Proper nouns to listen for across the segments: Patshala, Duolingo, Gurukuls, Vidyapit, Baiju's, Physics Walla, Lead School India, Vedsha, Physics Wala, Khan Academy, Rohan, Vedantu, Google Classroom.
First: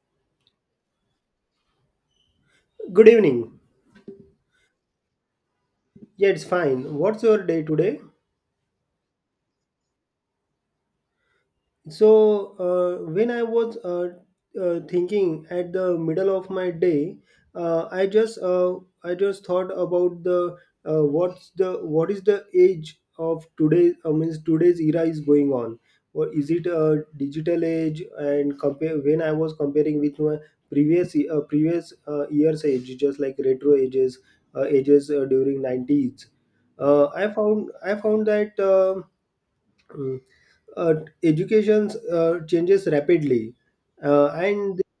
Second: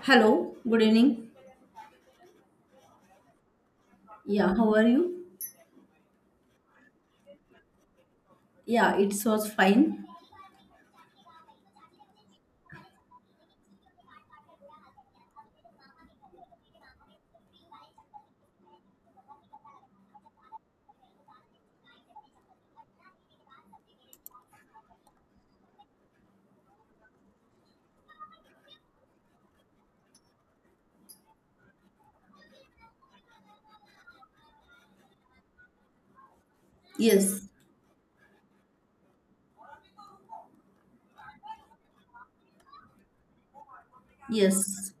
Hello, good evening. Good evening. Yeah, how are you? Yeah, it's fine. What's your day today? Yeah, it was fine. When I was thinking at the middle of my day, uh, I just uh, I just thought about the what is the age of today, means today's era is going on. Or is it a digital age? And compare when I was comparing with my previous year's age, just like retro ages, during nineties, I Yes, found I found that. Uh, Education changes rapidly, uh, and yes,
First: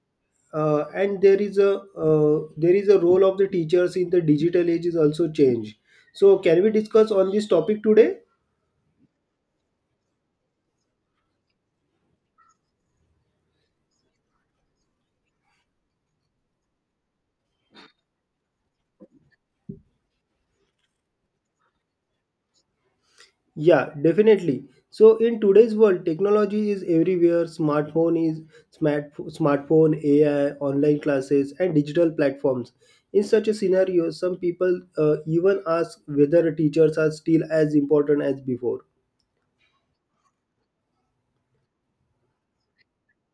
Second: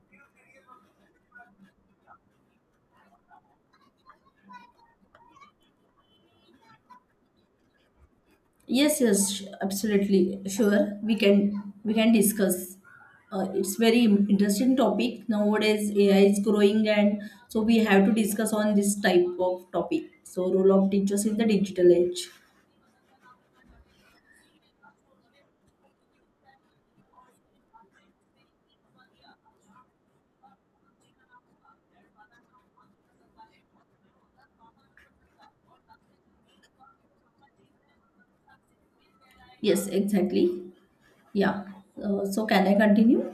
and there is a role of the teachers in the digital age is also changed. So can we discuss on this topic today? Absolutely. Sure, we can discuss. It's very interesting topic nowadays. AI is growing, and so we have to discuss on this type of topic. So, role of teachers in the digital age. Yeah, definitely. So in today's world, technology is everywhere. Smartphone is smart smartphone, AI, online classes, and digital platforms. In such a scenario, some people even ask whether teachers are still as important as before. Yes, exactly. Yeah. So, can I continue?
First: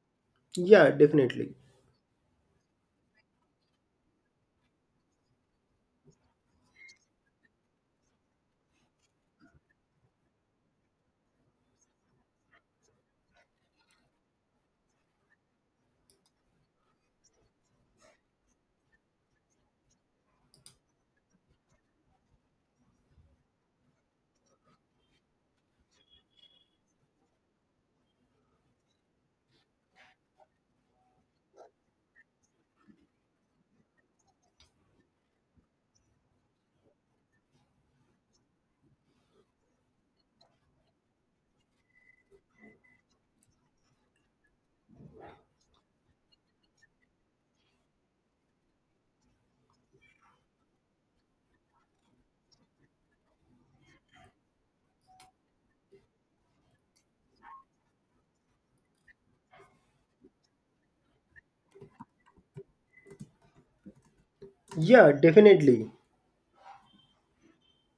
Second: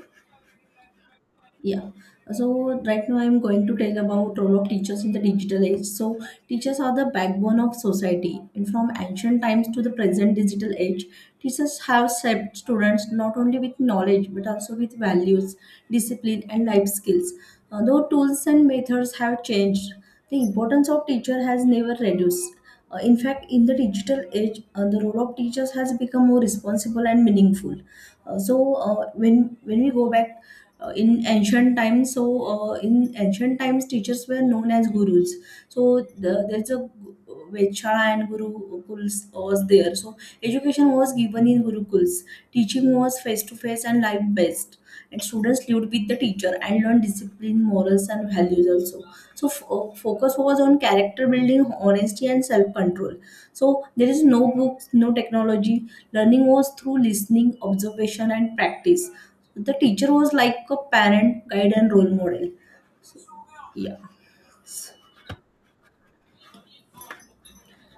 Yeah, definitely. Yeah. So right now I'm going to tell about role of teachers in the digital age. So teachers are the backbone of society, and from ancient times to the present digital age, teachers have shaped students not only with knowledge but also with values, discipline, and life skills. Though tools and methods have changed, the importance of teacher has never reduced. In fact, in the digital age, the role of teachers has become more responsible and meaningful. So, when we go back in ancient times. So in ancient times, teachers were known as gurus. So the, there's a gu- Vedsha and Gurukuls was there. So education was given in Gurukuls. Teaching was face to face and life based, and students lived with the teacher and learned discipline, morals, and values also. So, focus was on character building, honesty, and self control. So, there is no books, no technology. Learning was through listening, observation, and practice. The teacher was like a parent, guide, and role model. Yeah. Yeah, definitely.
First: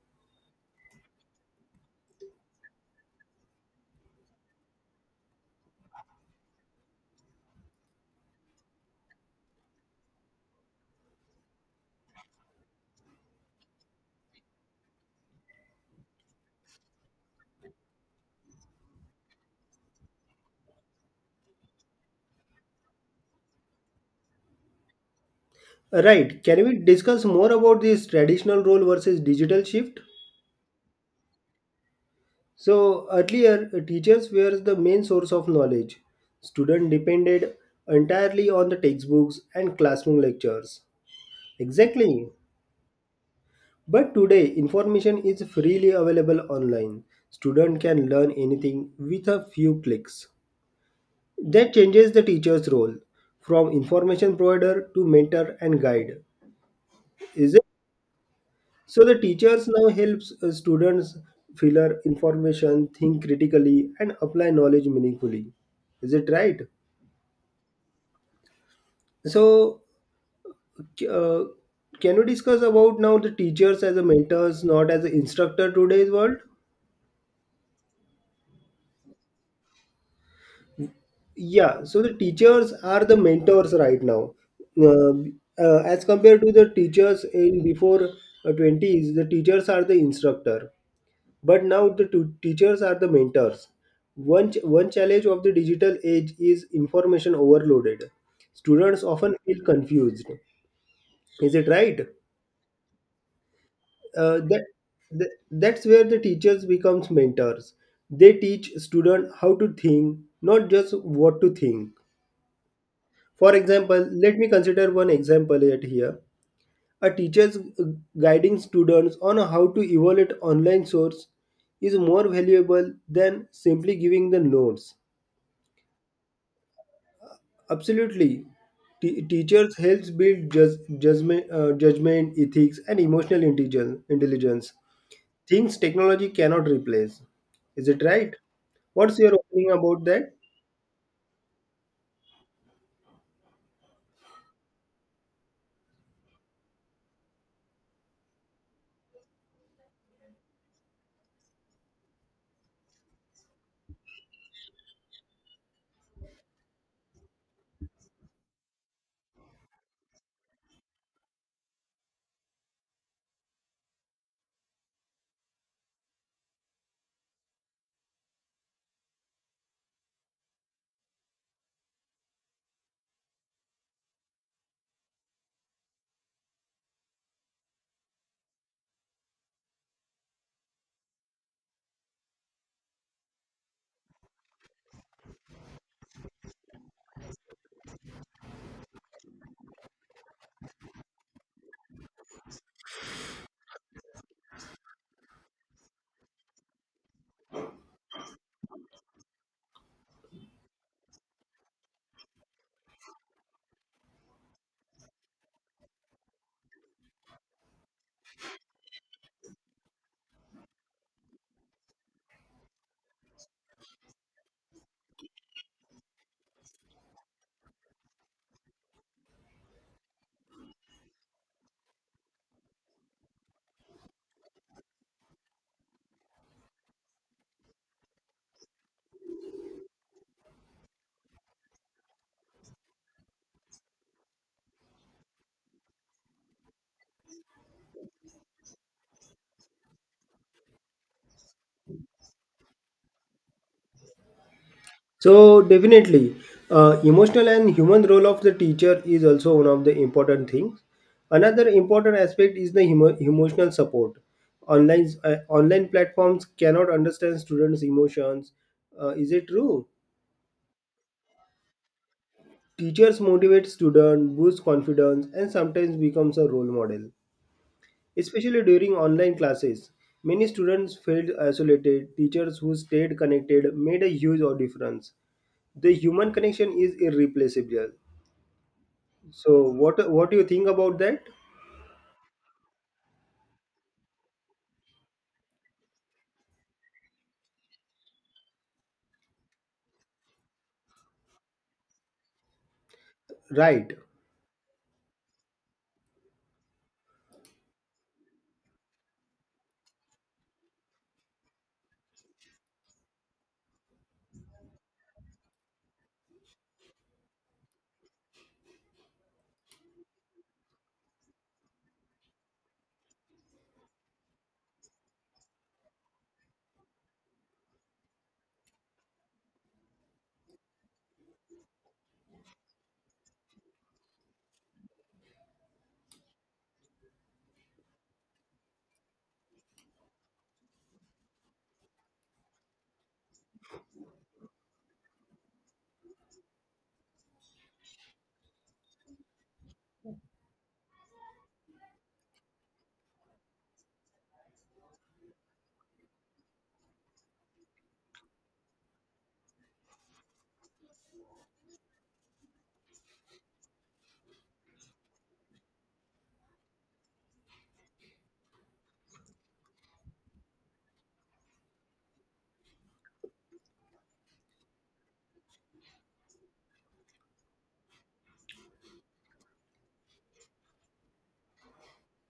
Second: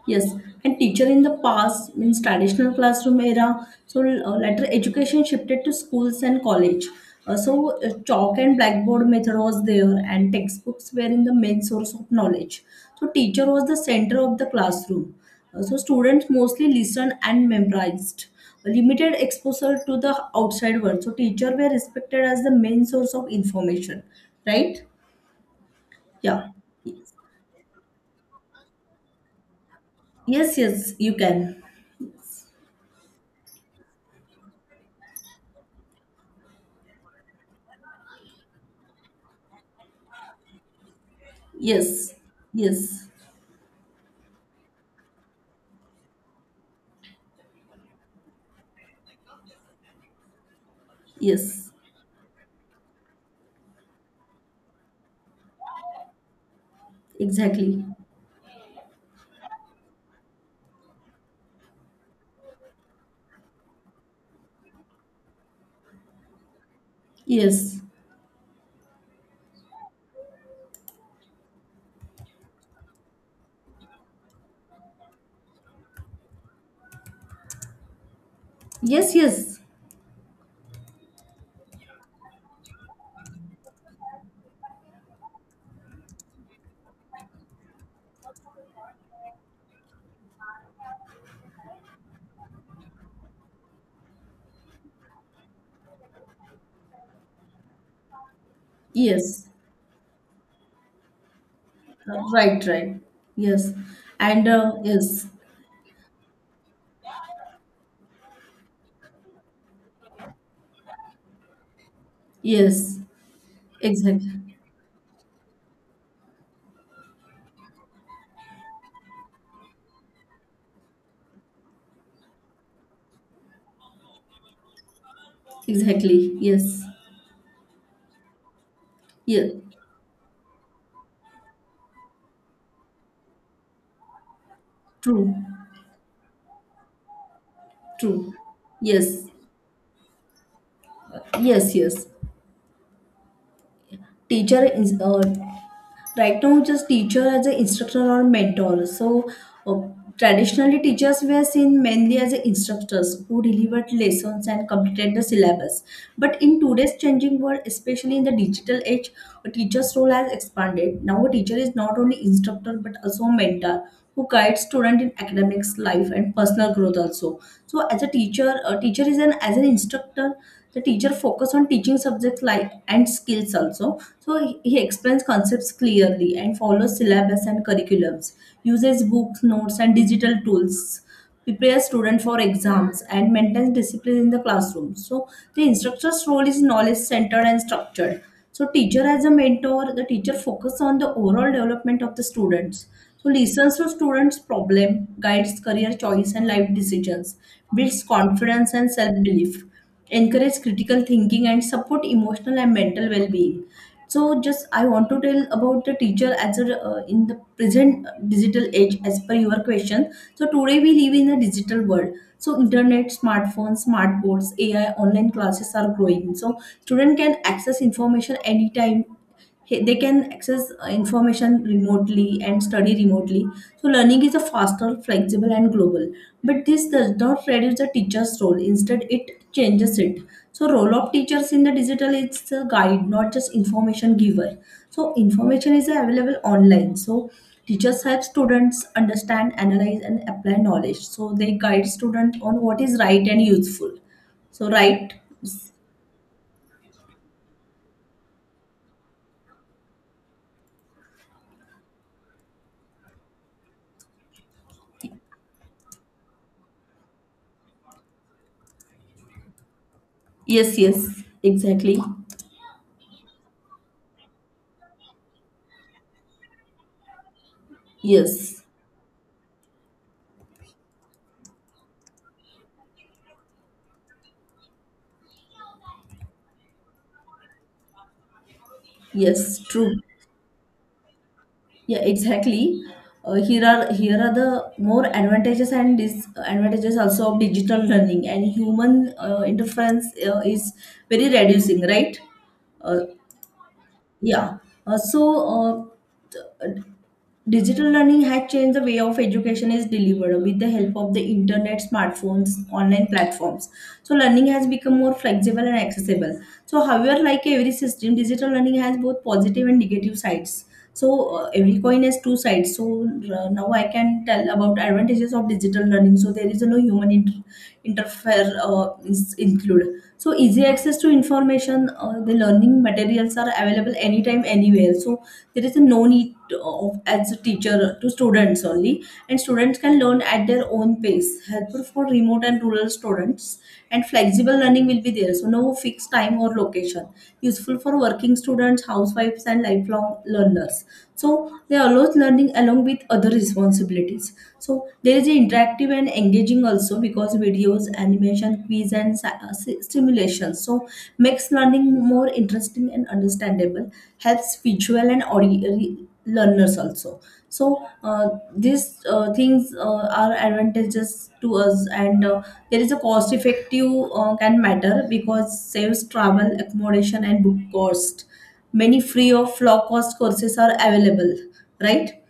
Yes, and teacher in the past means traditional classroom era. So later education shifted to schools and college. Chalk and blackboard method was there, and textbooks were in the main source of knowledge. So teacher was the center of the classroom. So students mostly listened and memorized. Limited exposure to the outside world. So teacher were respected as the main source of information, right? Right. Yeah. Can we discuss more about this traditional role versus digital shift? Yes, yes, you can. So, earlier, teachers were the main source of knowledge. Students depended entirely on the textbooks and classroom lectures. Yes, Exactly. yes. But today, information is freely available online. Student can learn anything with a few clicks. Yes, That changes the teacher's role from information provider to mentor and guide. Is it? exactly. So the teachers now helps students filter information, think critically, and apply knowledge meaningfully. Is it right? Yes, So uh, can you discuss about now the teachers as a mentors, not as an instructor today's world? yes, yes, Yeah. So the teachers are the mentors right now. Uh, as compared to the teachers in before twenties, the teachers are the instructor, but now the teachers are the mentors. One challenge of the digital age is information overloaded. Students often yes. feel confused. Is it right? Right, right. Yes, uh, and that, yes, that, That's where the teachers becomes mentors. They teach student how to think, not just what to think. yes, For example, let me exactly, consider one example at here. A teacher's guiding students on how to evaluate online source is more valuable than simply giving the notes. exactly. Yes, Absolutely. Yeah, Teachers helps build judgment, ethics, and emotional intelligence. Intelligence, true, things technology cannot replace. Is it right? true. What's Yes, your opinion about that? yes, yes. Teacher is right now just teacher as an instructor or mentor. So uh, traditionally, teachers were seen mainly as instructors who delivered lessons and completed the syllabus, but in today's changing world, especially in the digital age, a teacher's role has expanded. Now a teacher is not only instructor but also mentor, who guides student in academics life and personal growth also. So as a teacher, a teacher is an as an instructor, the teacher focus on teaching subjects like and skills also. So he explains concepts clearly and follows syllabus and curriculums, uses books, notes, and digital tools, prepares student for exams, and maintains discipline in the classroom. So the instructor's role is knowledge centered and structured. So teacher as a mentor, the teacher focuses on the overall development of the students. So listens to students' problem, guides career choice and life decisions, builds confidence and self-belief, encourage critical thinking and support emotional and mental well-being. So just I want to tell about the teacher as a, in the present digital age, as per your question. So today we live in a digital world. So internet, smartphones, smart boards, AI, online classes are growing. So student can access information anytime. Hey, they can access information remotely and study remotely. So learning is a faster, flexible, and global. But this does not reduce the teacher's role, instead it changes it. So role of teachers in the digital is a guide, not just information giver. So information is available online, so teachers help students understand, analyze, and apply knowledge. So they guide students on what is right and useful. So right, So definitely, emotional and human role of the teacher is also one of the important things. Another important aspect is the emotional support. Online platforms cannot understand students' emotions. Is it true? yes, yes, exactly, Teachers motivate students, boost confidence, and sometimes becomes a role model. Especially yes. during online classes, many students felt isolated. Teachers who stayed connected made a huge difference. The human connection is irreplaceable. Yes, So, true. what do you think about that? Yeah, exactly. Here are the more advantages and disadvantages also of digital learning, and human interference is very reducing, right? Uh, Right, yeah. Uh, so uh, digital learning has changed the way of education is delivered with the help of the internet, smartphones, online platforms. So learning has become more flexible and accessible. So however, like every system, digital learning has both positive and negative sides. So every coin has two sides. So now I can tell about advantages of digital learning. So there is no human interfere is included. So easy access to information, the learning materials are available anytime anywhere. So there is a no need of as a teacher to students only, and students can learn at their own pace, helpful for remote and rural students. And flexible learning will be there, so no fixed time or location, useful for working students, housewives, and lifelong learners. So they allows learning along with other responsibilities. So there is interactive and engaging also, because videos, animation, quiz, and simulation. So makes learning more interesting and understandable. Helps visual and audio learners also. So these things are advantages to us, and there is a cost effective can matter, because saves travel, accommodation, and book cost. Many free or low cost courses are available, right?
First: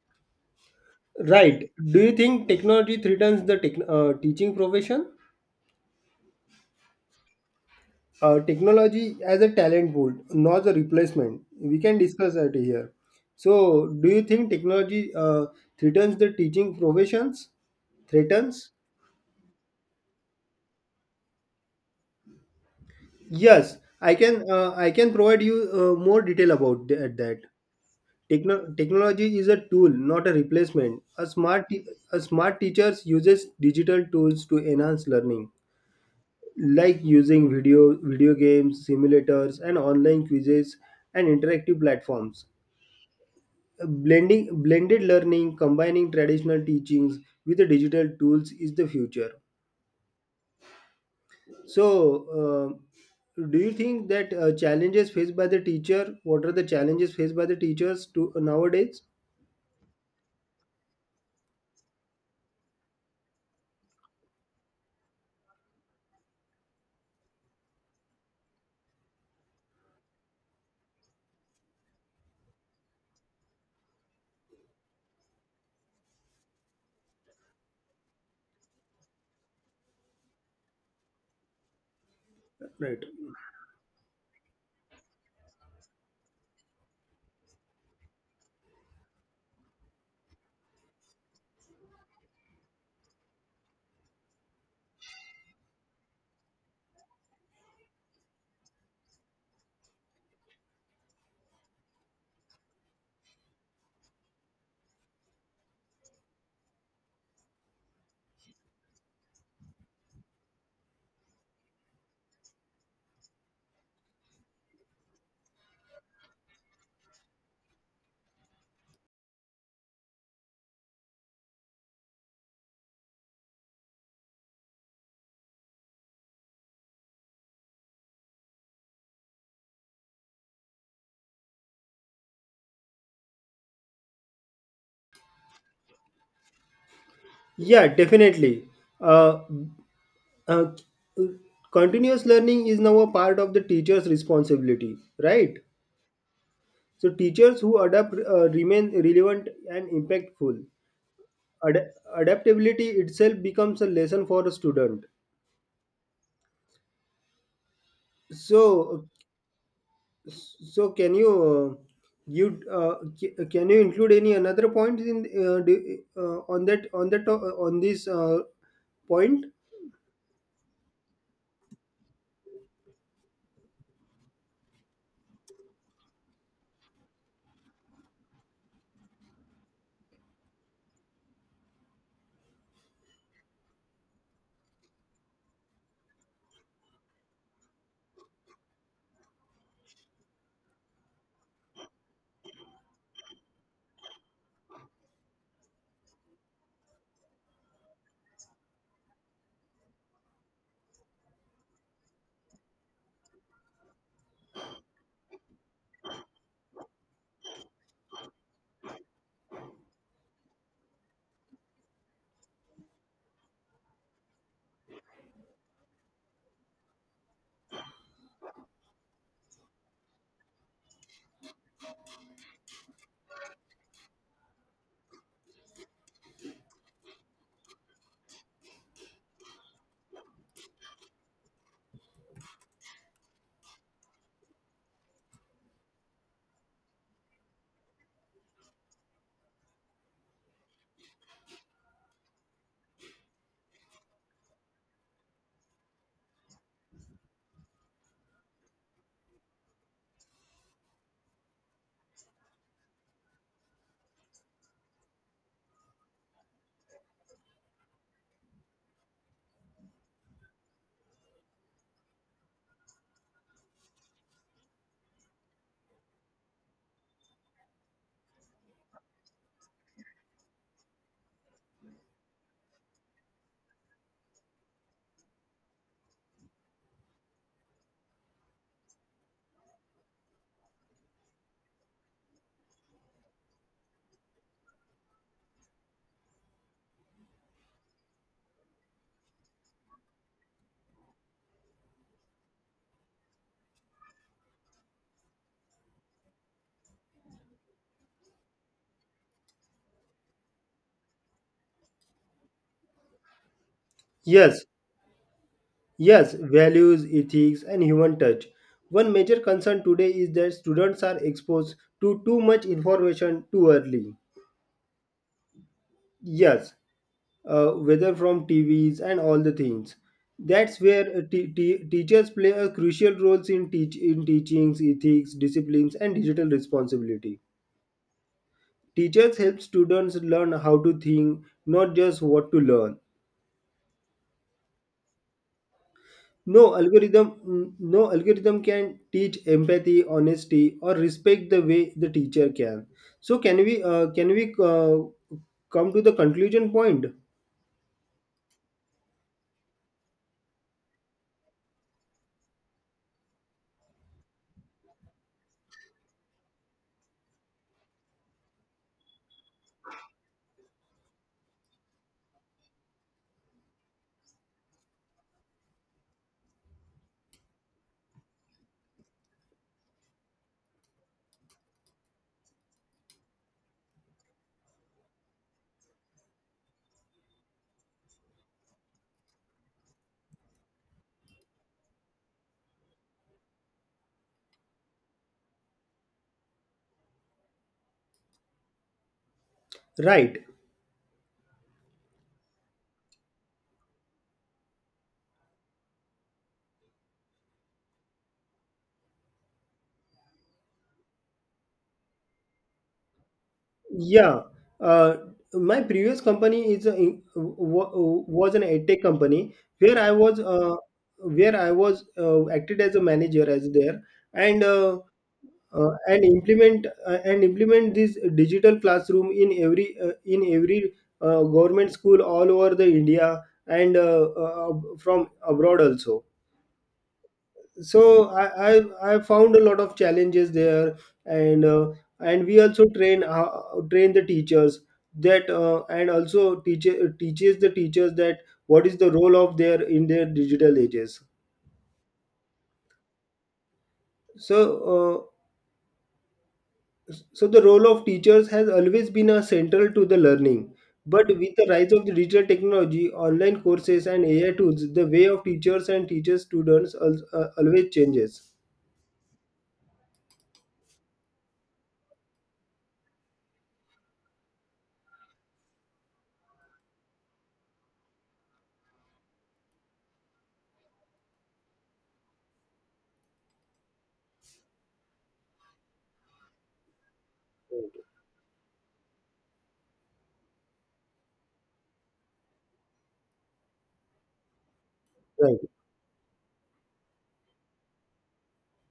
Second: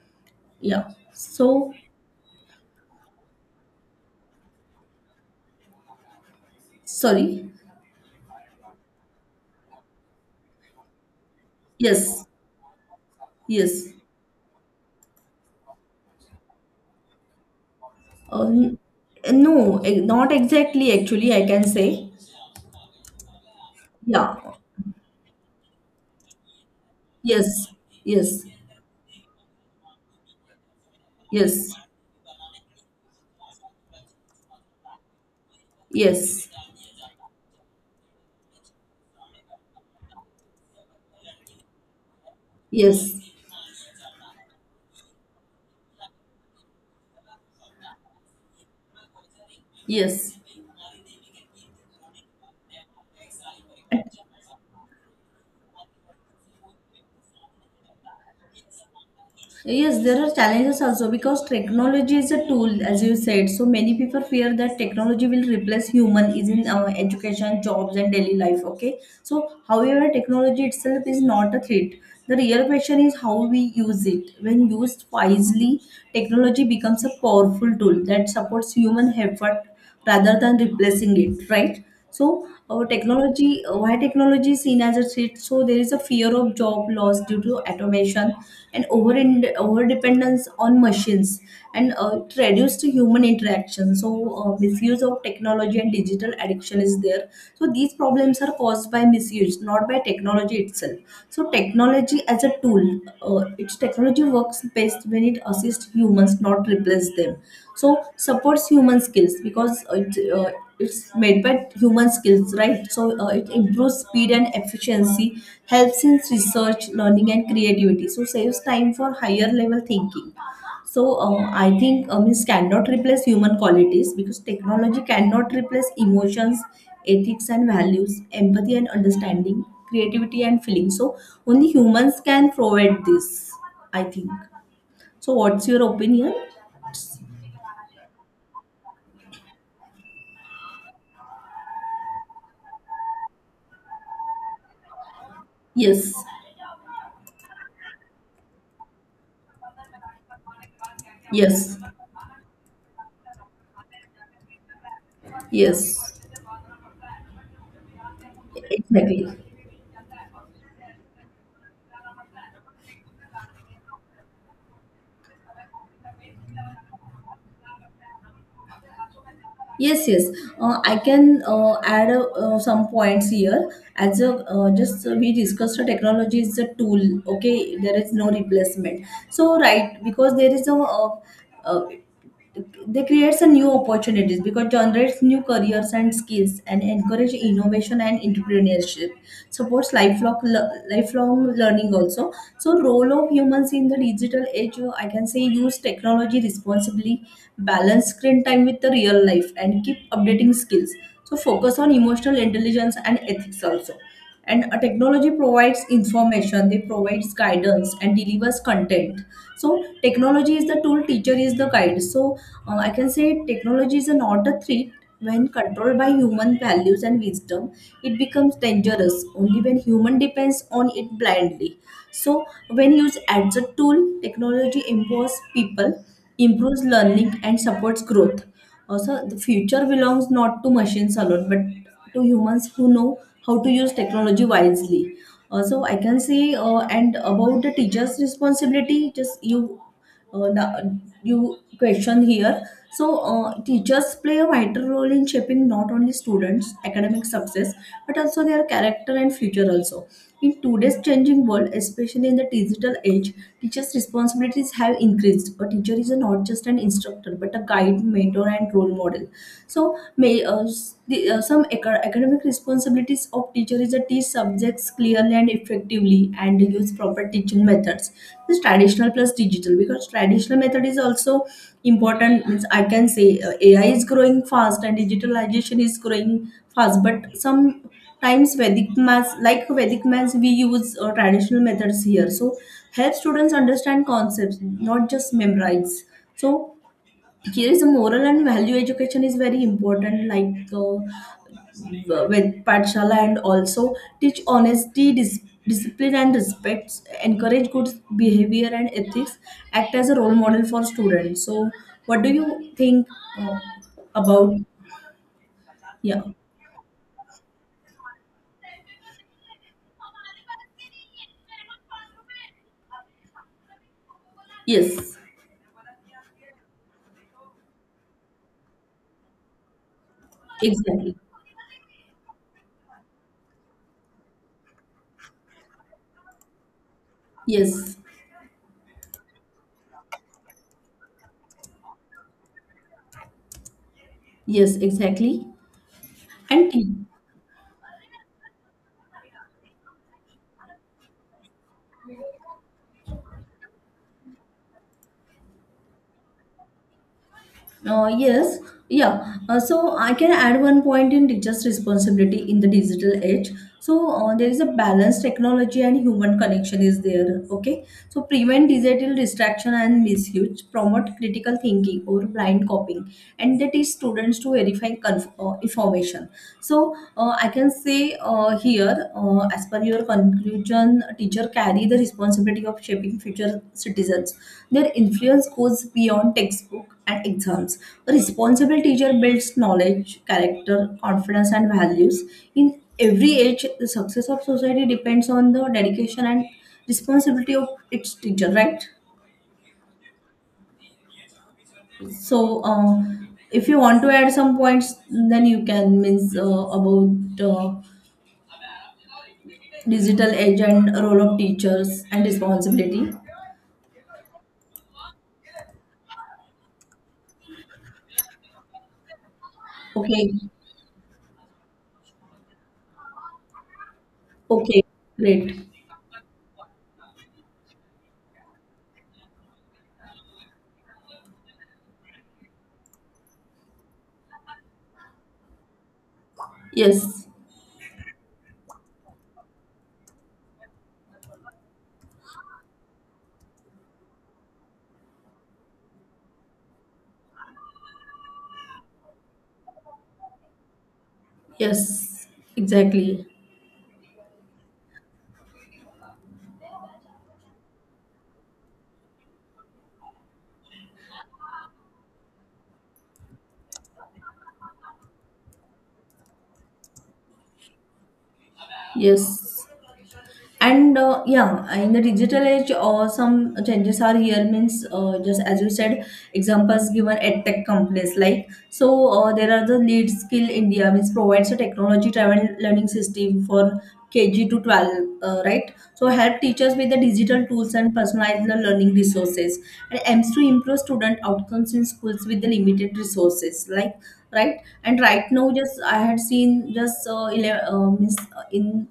Yeah. right. So, Do you think technology threatens the teaching profession? sorry. Technology as a talent pool, not a replacement. We can Yes. discuss that here. So, Yes. do you think technology threatens the teaching professions? Uh, Threatens? no, not exactly, actually, I can say. Yes, I Yeah. can. I can provide you more detail about that. Yes. Yes. Technology is a tool, not a replacement. Yes. A smart teacher uses digital tools to enhance learning, Yes. like using video games, simulators, and online quizzes and interactive platforms. Yes. Blending Blended learning, combining traditional teachings with the digital tools is the future. Yes. So, do you think that challenges faced by the teacher? What are the challenges faced by the teachers to nowadays? Yes, there are challenges also, because technology is a tool, as you said. So many people fear that technology will replace human is in our education, jobs, and daily life. Okay. So, however, technology itself is not a threat. The real question is how we use it. When used wisely, technology becomes a powerful tool that supports human effort rather than replacing it, right? So our Right. technology, why technology is seen as a threat. So there is a fear of job loss due to automation, and over dependence on machines, and it reduced human interaction. So misuse of technology and digital addiction is there. So these problems are caused by misuse, not by technology itself. So technology as a tool, its technology works best when it assists humans, not replace them. So supports human skills, because it's made by human skills, right? So it improves speed and efficiency, helps in research, learning, and creativity. So saves time for higher level thinking. So I think means cannot replace human qualities, because technology cannot replace emotions, ethics, and values, empathy and understanding, creativity and feeling. So only humans can provide this, I think. So what's your opinion? Yeah, definitely. Uh, uh, Continuous learning is now a part of the teacher's responsibility, right? Yes, So teachers who adapt remain relevant and impactful. yes, Ad- Adaptability itself becomes a lesson for a student. yes, So, exactly. so, can you can you include any another point in do- on that to- on this point? Yes, yes. I can add some points here. As a, just we discussed, the technology is a tool. Okay, there is no replacement. So right, because there is a uh, they creates a new opportunities, because generates new careers and skills, and encourage innovation and entrepreneurship, supports lifelong learning also. So role of humans in the digital age, I can say use technology responsibly, balance screen time with the real life, and keep updating skills. So focus on emotional intelligence and ethics also. And a technology provides information, they provides guidance and delivers content. So technology is the tool, teacher is the guide. So I can say technology is not a threat. When controlled by human values and wisdom, it becomes dangerous only when human depends on it blindly. So when used as a tool, technology empowers people, improves learning and supports growth. Also, the future belongs not to machines alone, but to humans who know how to use technology wisely. Also, I can say, and about the teacher's responsibility, just you, uh, the- you question here. So, teachers play a vital role in shaping not only students' academic success but also their character and future. Also, in today's changing world, especially in the digital age, teachers' responsibilities have increased. A teacher is not just an instructor but a guide, mentor, and role model. So, some academic responsibilities of teacher is to teach subjects clearly and effectively, and use proper teaching methods. This traditional plus digital, because traditional method is also important. Means I can say AI is growing fast and digitalization is growing fast, but some times Vedic maths, like Vedic maths, we use traditional methods here. So help students understand concepts, not just memorize. So yes, moral and value education is very important, like with Patshala, and also teach honesty, discipline, and respect, encourage good behavior and ethics, act as a role model for students. So, what do you think uh, about? Yes, Yeah, yes, values, ethics, and human touch. One major concern today is that students are exposed to too much information too early. yes, Yes, whether from TVs and all the things. That's where exactly. Teachers play a crucial roles in teachings, ethics, disciplines, and digital responsibility. Yes, Teachers help students learn how to think, not just what to learn. yes, exactly. And teach. No algorithm can teach empathy, honesty, or respect the way the teacher can. So can we come to the conclusion point? Yes, yeah. So I can add one point in teachers' responsibility in the digital age. So there is a balance, technology and human connection is there. Okay. So prevent digital distraction and misuse, promote critical thinking or blind copying, and that is students to verify information. So I can say. As per your conclusion, teacher carry the responsibility of shaping future citizens. Their influence goes beyond textbook and exams. A responsible teacher builds knowledge, character, confidence, and values. In every age, the success of society depends on the dedication and responsibility of its teacher, right? Right. So, uh, if you want to add some points, then you can means about. Digital age and role of teachers and responsibility. Yeah, uh, my previous company is a, in- wa- was an edtech company Okay. Where I was acted as a manager as there, and Okay. uh, Great. And implement this digital classroom in every government school all over the India, and from abroad also. Yes. So I found a lot of challenges there, and uh, and we also train train the teachers that and also teacher teaches the teachers that what is the role of their in their digital ages. Yes, exactly. So uh, so the role of teachers has always been a central to the learning, but with the rise of the digital technology, online courses and AI tools, the way of teachers and teacher students always changes. Yes. And yeah, in the digital age some changes are here means just as you said, examples given at tech companies like, so there are the Lead Skill India, means provides a technology driven learning system for KG to 12, right, so help teachers with the digital tools and personalized the learning resources and aims to improve student outcomes in schools with the limited resources, like. Right. And right now, Right. just I had seen just means in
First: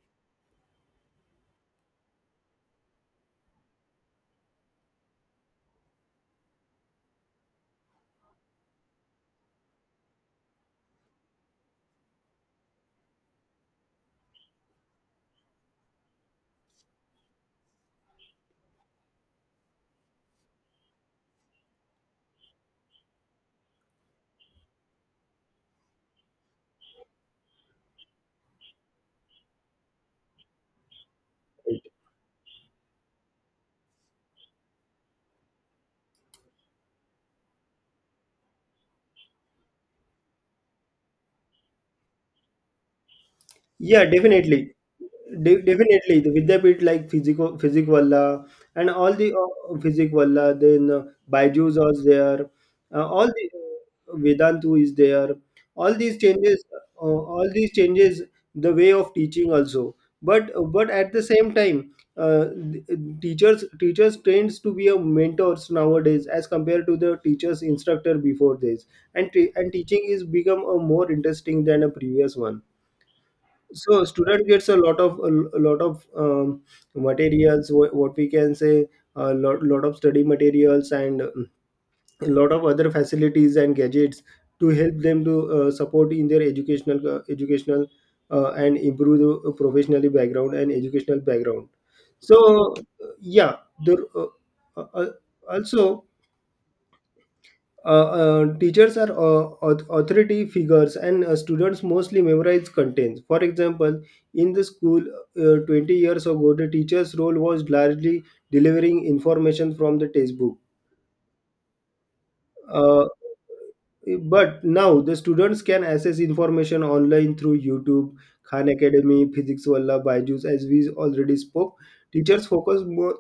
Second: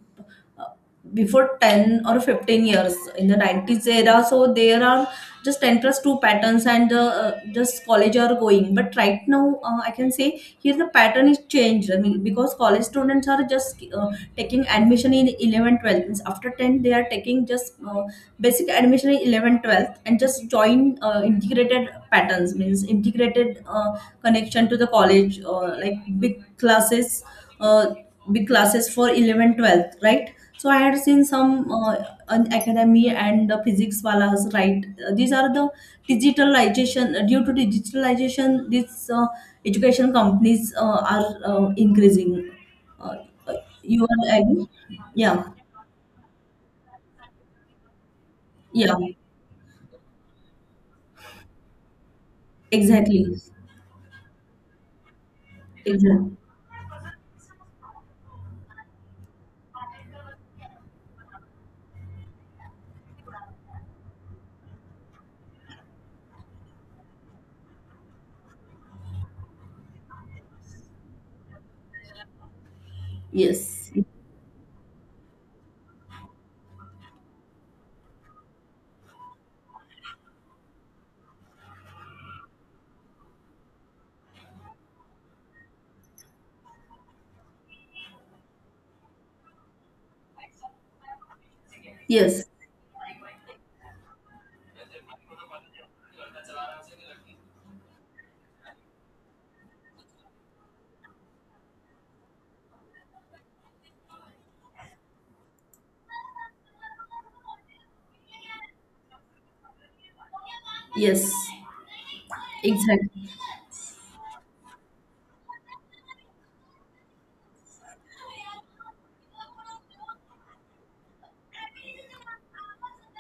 uh, before 10 or 15 years in the 90s era, so there are just 10 plus 2 patterns, and just college are going. But right now I can say here the pattern is changed, I mean, because college students are just taking admission in 11, 12. Means after 10 they are taking just basic admission in 11, 12, and just join integrated patterns, means integrated connection to the college, like big classes. Uh, Big classes for 11, 12th, right? So I had seen some an Academy and the Physics Walas, right? These are the digitalization, due to digitalization these education companies are increasing. uh, uh, Yeah, you are agree? definitely. Yeah. De- definitely, the Vidyapit like physic Valla and Yeah, all the physic Valla, then Baiju's was there, exactly. all the Vedantu is there. All these Exactly. changes, all these changes, the way of teaching also. But at the same time, uh, th- teachers teachers trains to be a mentors nowadays as compared to the teachers instructor before this, and and teaching is become a more interesting than a previous one. Yes. So Yes. student gets a lot of materials what we can say, a lot, lot of study materials and a lot of other facilities and gadgets to help them to support in their educational and improve the professionally background and educational background. Yes. So yeah the uh, uh, also teachers are authority figures, and students mostly memorize contents. For example, in the school, 20 years ago, the teacher's role was largely delivering information from the textbook. Yes, uh, exactly. but now the students can access information online through YouTube, Khan Academy, Physics Walla, Byju's, as we already spoke. Teachers focus more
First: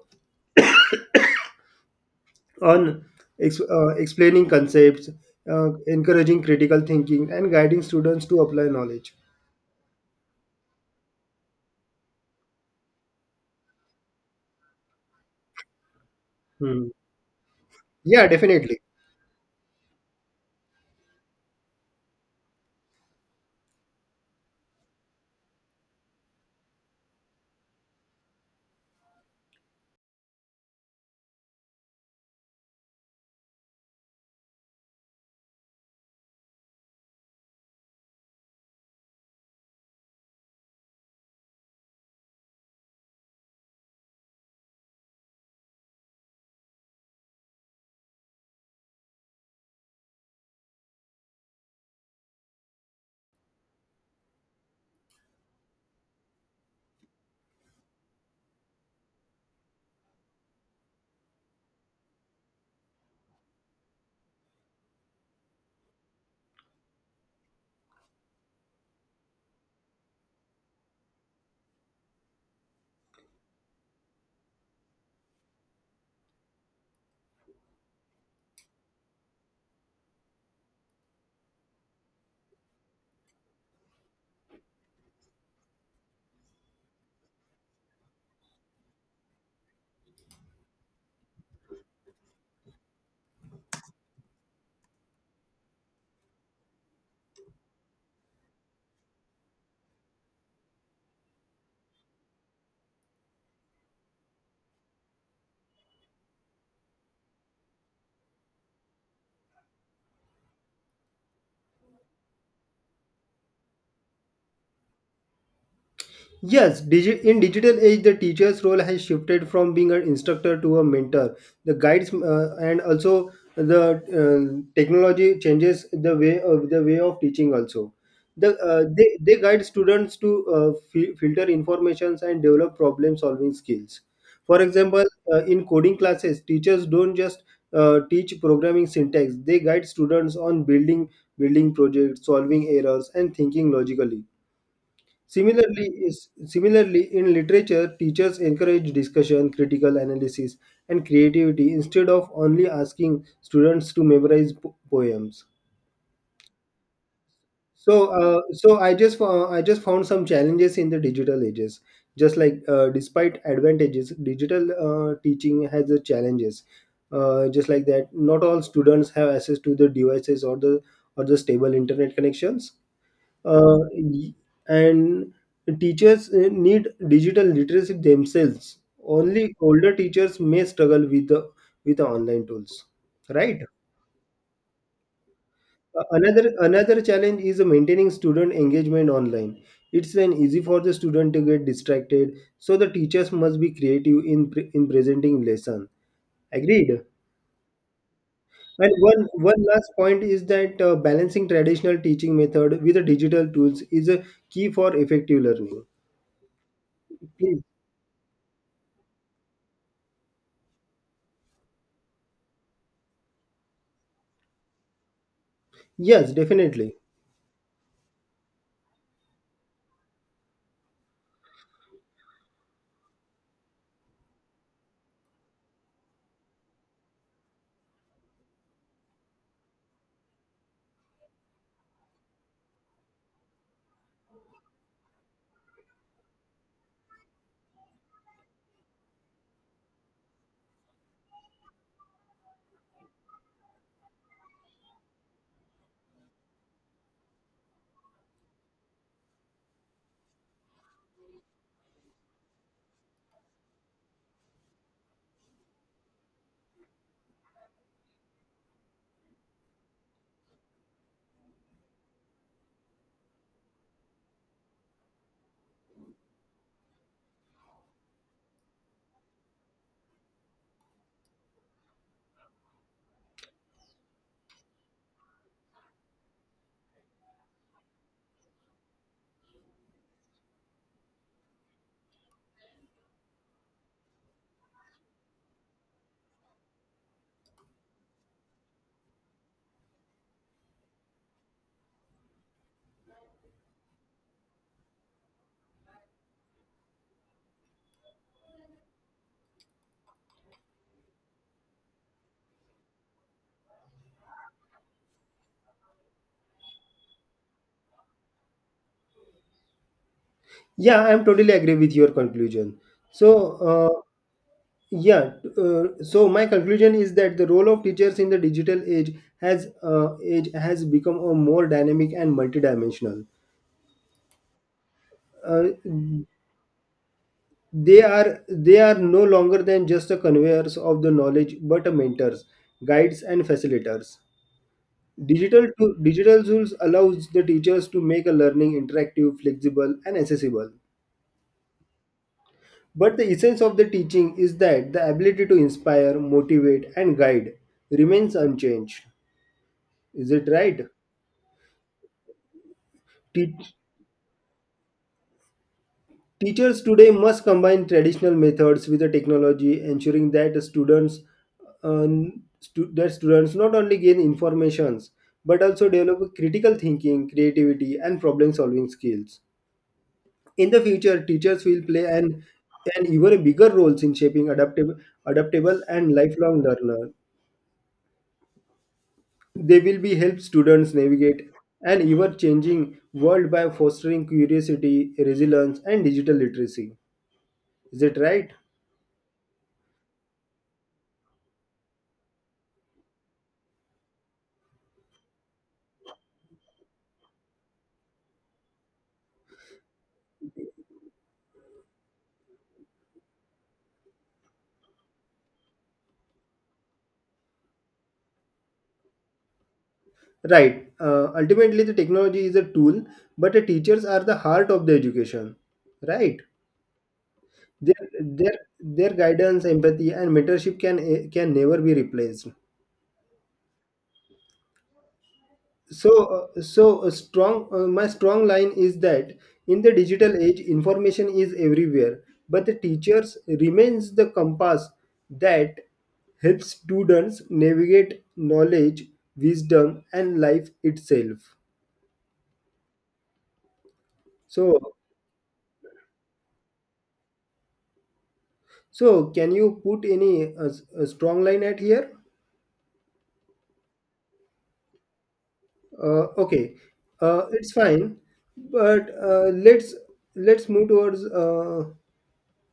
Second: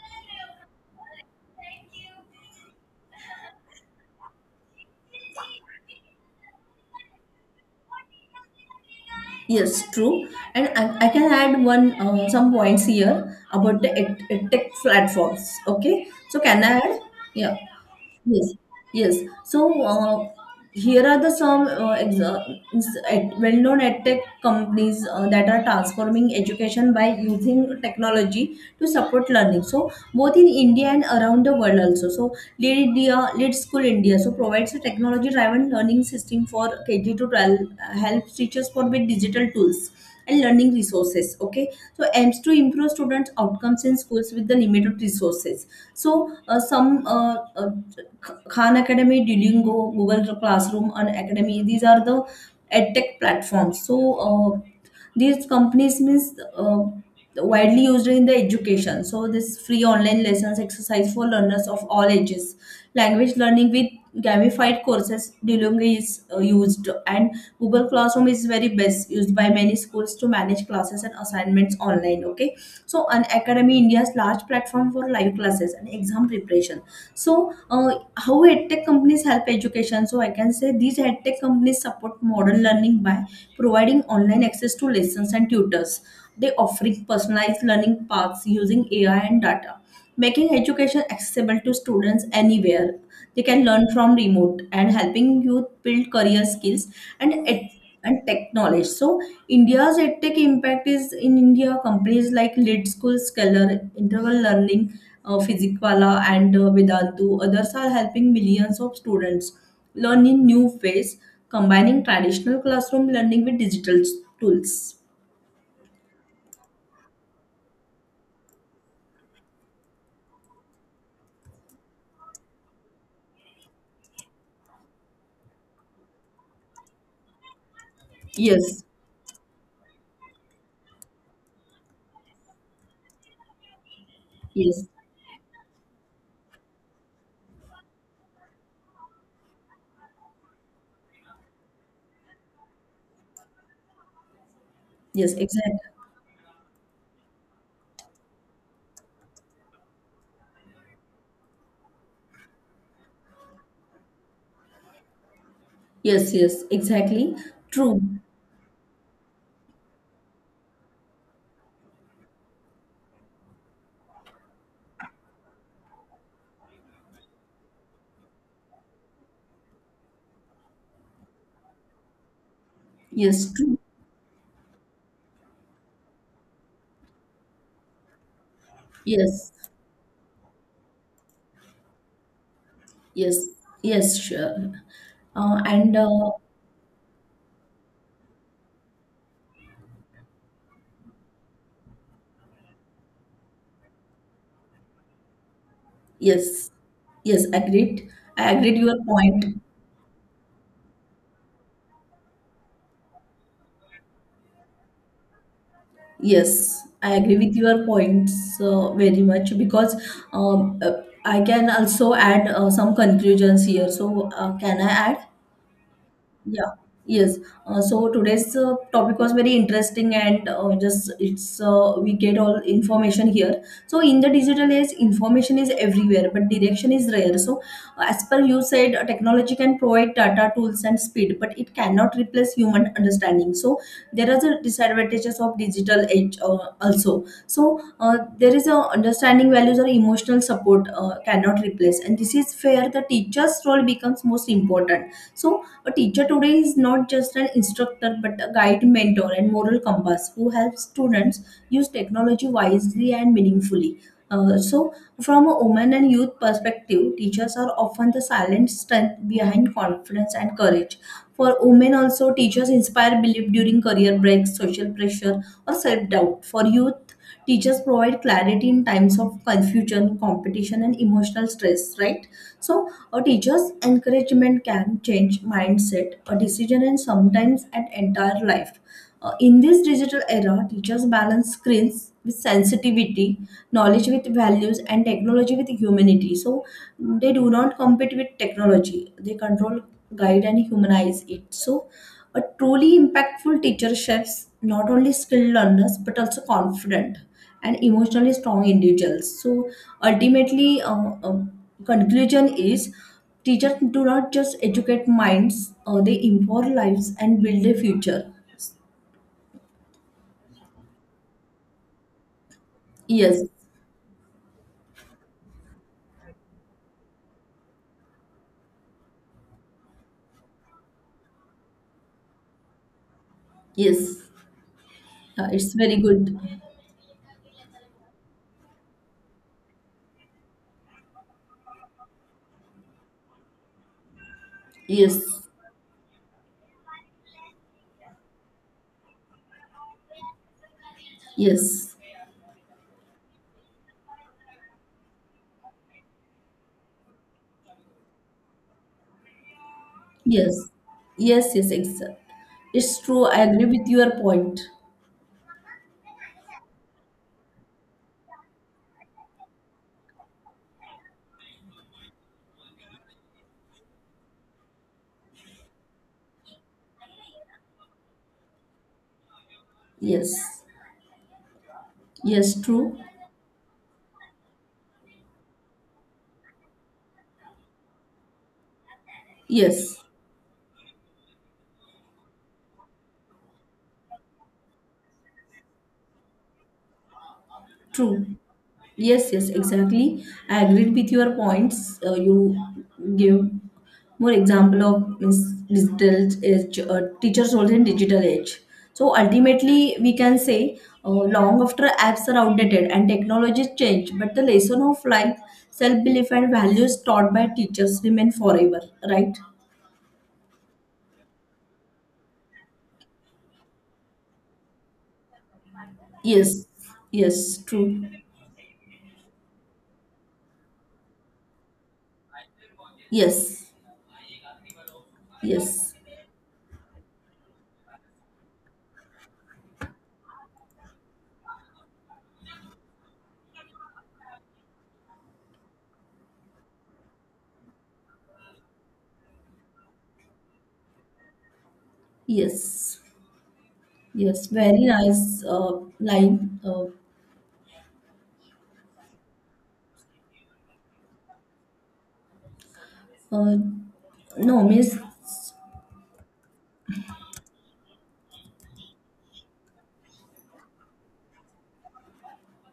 on explaining concepts, encouraging critical thinking, and guiding students to apply knowledge. Yes, true. And I can add one some points here about the edtech platforms. Okay, so can I Hmm. add? Yeah. Yeah, Yes, definitely. yes. So here are the some well-known edtech companies that are transforming education by using technology to support learning. So both in India and around the world also. So Lead India, Lead School India, so provides a technology-driven learning system for KG to 12, helps teachers for with digital tools and learning resources. Okay, so aims to improve students' outcomes in schools with the limited resources. So some Khan Academy, Duolingo, Google Classroom, and Academy. These are the edtech platforms. So these companies means widely used in the education. So this free online lessons, exercise for learners of all ages, language learning with gamified courses. Duolingo is used, and Google Classroom is very best used by many schools to manage classes and assignments online. Okay, so an Academy India's large platform for live classes and exam preparation. So, how edtech companies help education? So I can say these edtech companies support modern learning by providing online access to lessons and tutors. They offering personalized learning paths using AI and data, making education accessible to students anywhere they can learn from remote, and helping youth build career skills and and tech knowledge. So India's edtech impact is in India, companies like Lead School, Scholar, Interval Learning, Physicwala, and Vedantu others are helping millions of students learn in new ways, combining traditional classroom learning with digital tools. Yes, in digital age, the teacher's role has shifted from being an instructor to a mentor. The guides and also the technology changes the way of teaching also. Yes. They guide students to filter informations and develop problem solving skills. For Yes. example, in coding classes, teachers don't just teach programming syntax. They guide students on building projects, solving errors, and thinking logically. Yes, exactly. Similarly, in literature, teachers encourage discussion, critical analysis, and creativity instead of only asking students to memorize poems. Yes, yes, exactly. True. So, I just found some challenges in the digital ages. Just like despite advantages, digital teaching has the challenges. Just like that, not all students have access to the devices or the stable internet connections. Yes, uh, true. y- and teachers need digital literacy themselves. Yes, Only older teachers may struggle with the online tools, yes, right? yes, sure. And Another challenge is maintaining student engagement online. It's an easy for the student to get distracted, so the teachers must be creative in presenting lesson. yes, Agreed. yes, agreed. I agreed And your point. one last point is that balancing traditional teaching method with the digital tools is a key for effective learning. Yes, I agree with Please. your points very much because I can also add some conclusions here. So, can I add? Yes, Yeah, definitely. yes. So today's topic was very interesting, and just it's we get all information here. So in the digital age, information is everywhere, but direction is rare. So as per you said, technology can provide data, tools, and speed, but it cannot replace human understanding. So there are the disadvantages of digital age also. So there is a understanding values or emotional support cannot replace, and this is where the teacher's role becomes most important. So a teacher today is not just an instructor but a guide, mentor, and moral compass who helps students use technology wisely and meaningfully. Uh, so, from a woman and youth perspective, teachers are often the silent strength behind confidence and courage. For women, also, teachers inspire belief during career breaks, social pressure, or self doubt. For youth, teachers provide clarity in times of confusion, competition, and emotional stress, right? So, a teacher's encouragement can change mindset, a decision, and sometimes an entire life. In this digital era, teachers balance screens with sensitivity, knowledge with values, and technology with humanity. So they do not compete with technology; they control, guide, and humanize it. So a truly impactful teacher shapes not only skilled learners but also confident and emotionally strong individuals. So ultimately, conclusion is teachers do not just educate minds; they empower lives and build a future. Yeah, I'm totally agree with your conclusion. So, Yes, yeah, so my conclusion is that the role of teachers in the digital age has become a more dynamic and multidimensional. yes. Yeah, Uh, it's very good. They are no longer than just the conveyors of the knowledge, but a mentors, guides, and facilitators. Yes, Digital tools allows the teachers to make a learning interactive, flexible, and accessible. yes, But the essence of the teaching is that the ability to inspire, motivate, and guide remains unchanged. Is it yes, right? yes, yes, exactly. It's true. I agree Teach- with your point. Teachers today must combine traditional methods with the technology, ensuring that the students stu- that students not only gain informations but also develop critical thinking, creativity, and problem-solving skills. Yes, In the future, teachers will play yes, true. an even bigger roles in shaping adaptable and lifelong learner. They will Yes. be help students navigate an ever-changing world by fostering curiosity, resilience, and digital literacy. Is it True. right? Yes, yes, exactly. I agreed with your points. You give more example of means digital age, teachers roles in digital age. So ultimately, we can say long after apps are outdated and technologies change, but the lesson of life, self belief, and values taught by teachers remain forever. Right? Right. Ultimately, the technology is a tool, but the teachers are the heart of the education. Right. Yes. Yes. Their True. their their guidance, empathy, and mentorship can can never be replaced. Yes. Yes. So a strong my strong line is that in the digital age, information is everywhere, but the teachers remains the compass that helps students navigate knowledge, wisdom, and life itself. Yes. Yes, So very nice line. So can you put any strong line at here? Uh, no, means Okay, it's fine, but let's move towards uh,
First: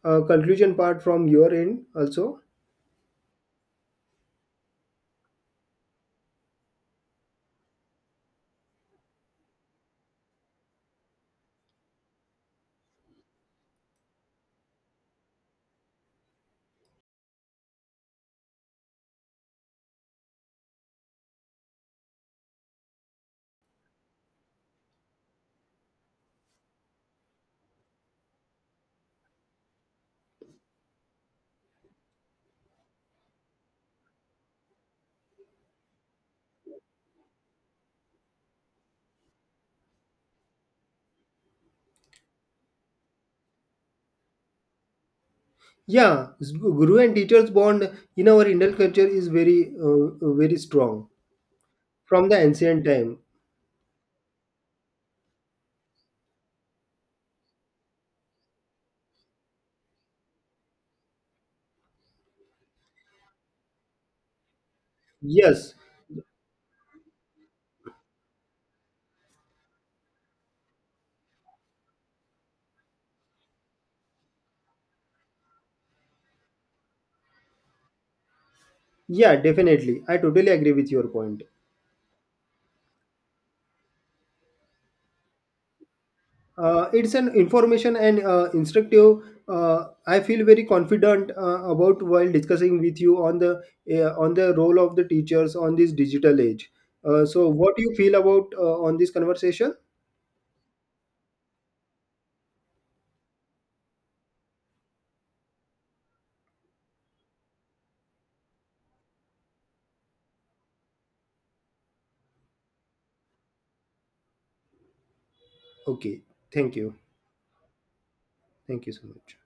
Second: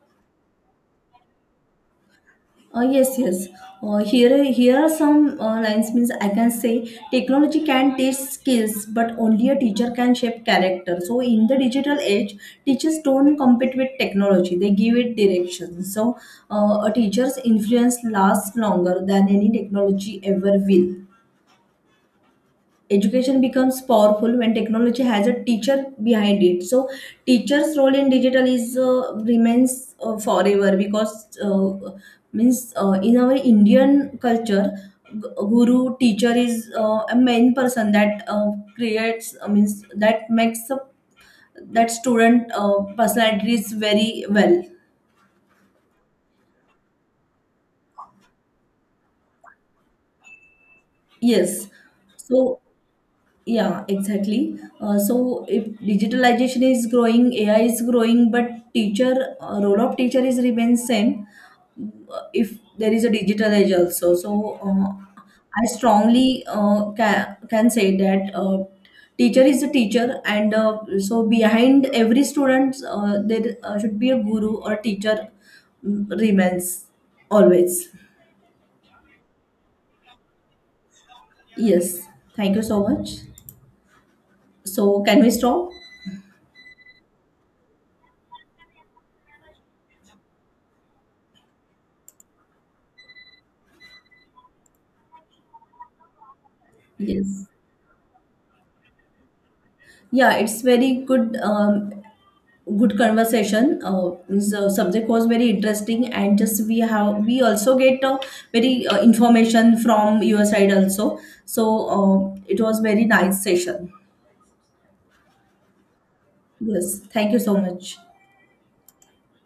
uh, conclusion part from your end also. Yes, yes. Here, here are some lines. Means I can say technology can teach skills, but only a teacher can shape character. So in the digital age, teachers don't compete with technology; they give it direction. So a teacher's influence lasts longer than any technology ever will. Education becomes powerful when technology has a teacher behind it. So teacher's role in digital is remains forever because means in our Indian culture, guru teacher is a main person that creates means that makes up that student personality is very well. Yeah, guru and teachers bond in our Indian culture is very strong Yes. from the So ancient time. yeah, exactly. So if digitalization is growing, AI is growing, but teacher role of teacher is remains same. If there is a digital age also, so I Yes, strongly can say that teacher is a teacher, and so behind every student there should be a guru or teacher. Mm, remains always. yeah, definitely. I totally agree with your point. Yes, thank you so much. So can we stop? It's an information and instructive. I feel very confident about while discussing with you on the role of the teachers on this digital age. Yes. So, what do you feel about on this conversation? Yeah, it's very good. Good conversation. The subject was very interesting, and just we also get very information from your side also. So it was very nice session. Okay, thank you, Yes, thank you so much. thank you so much.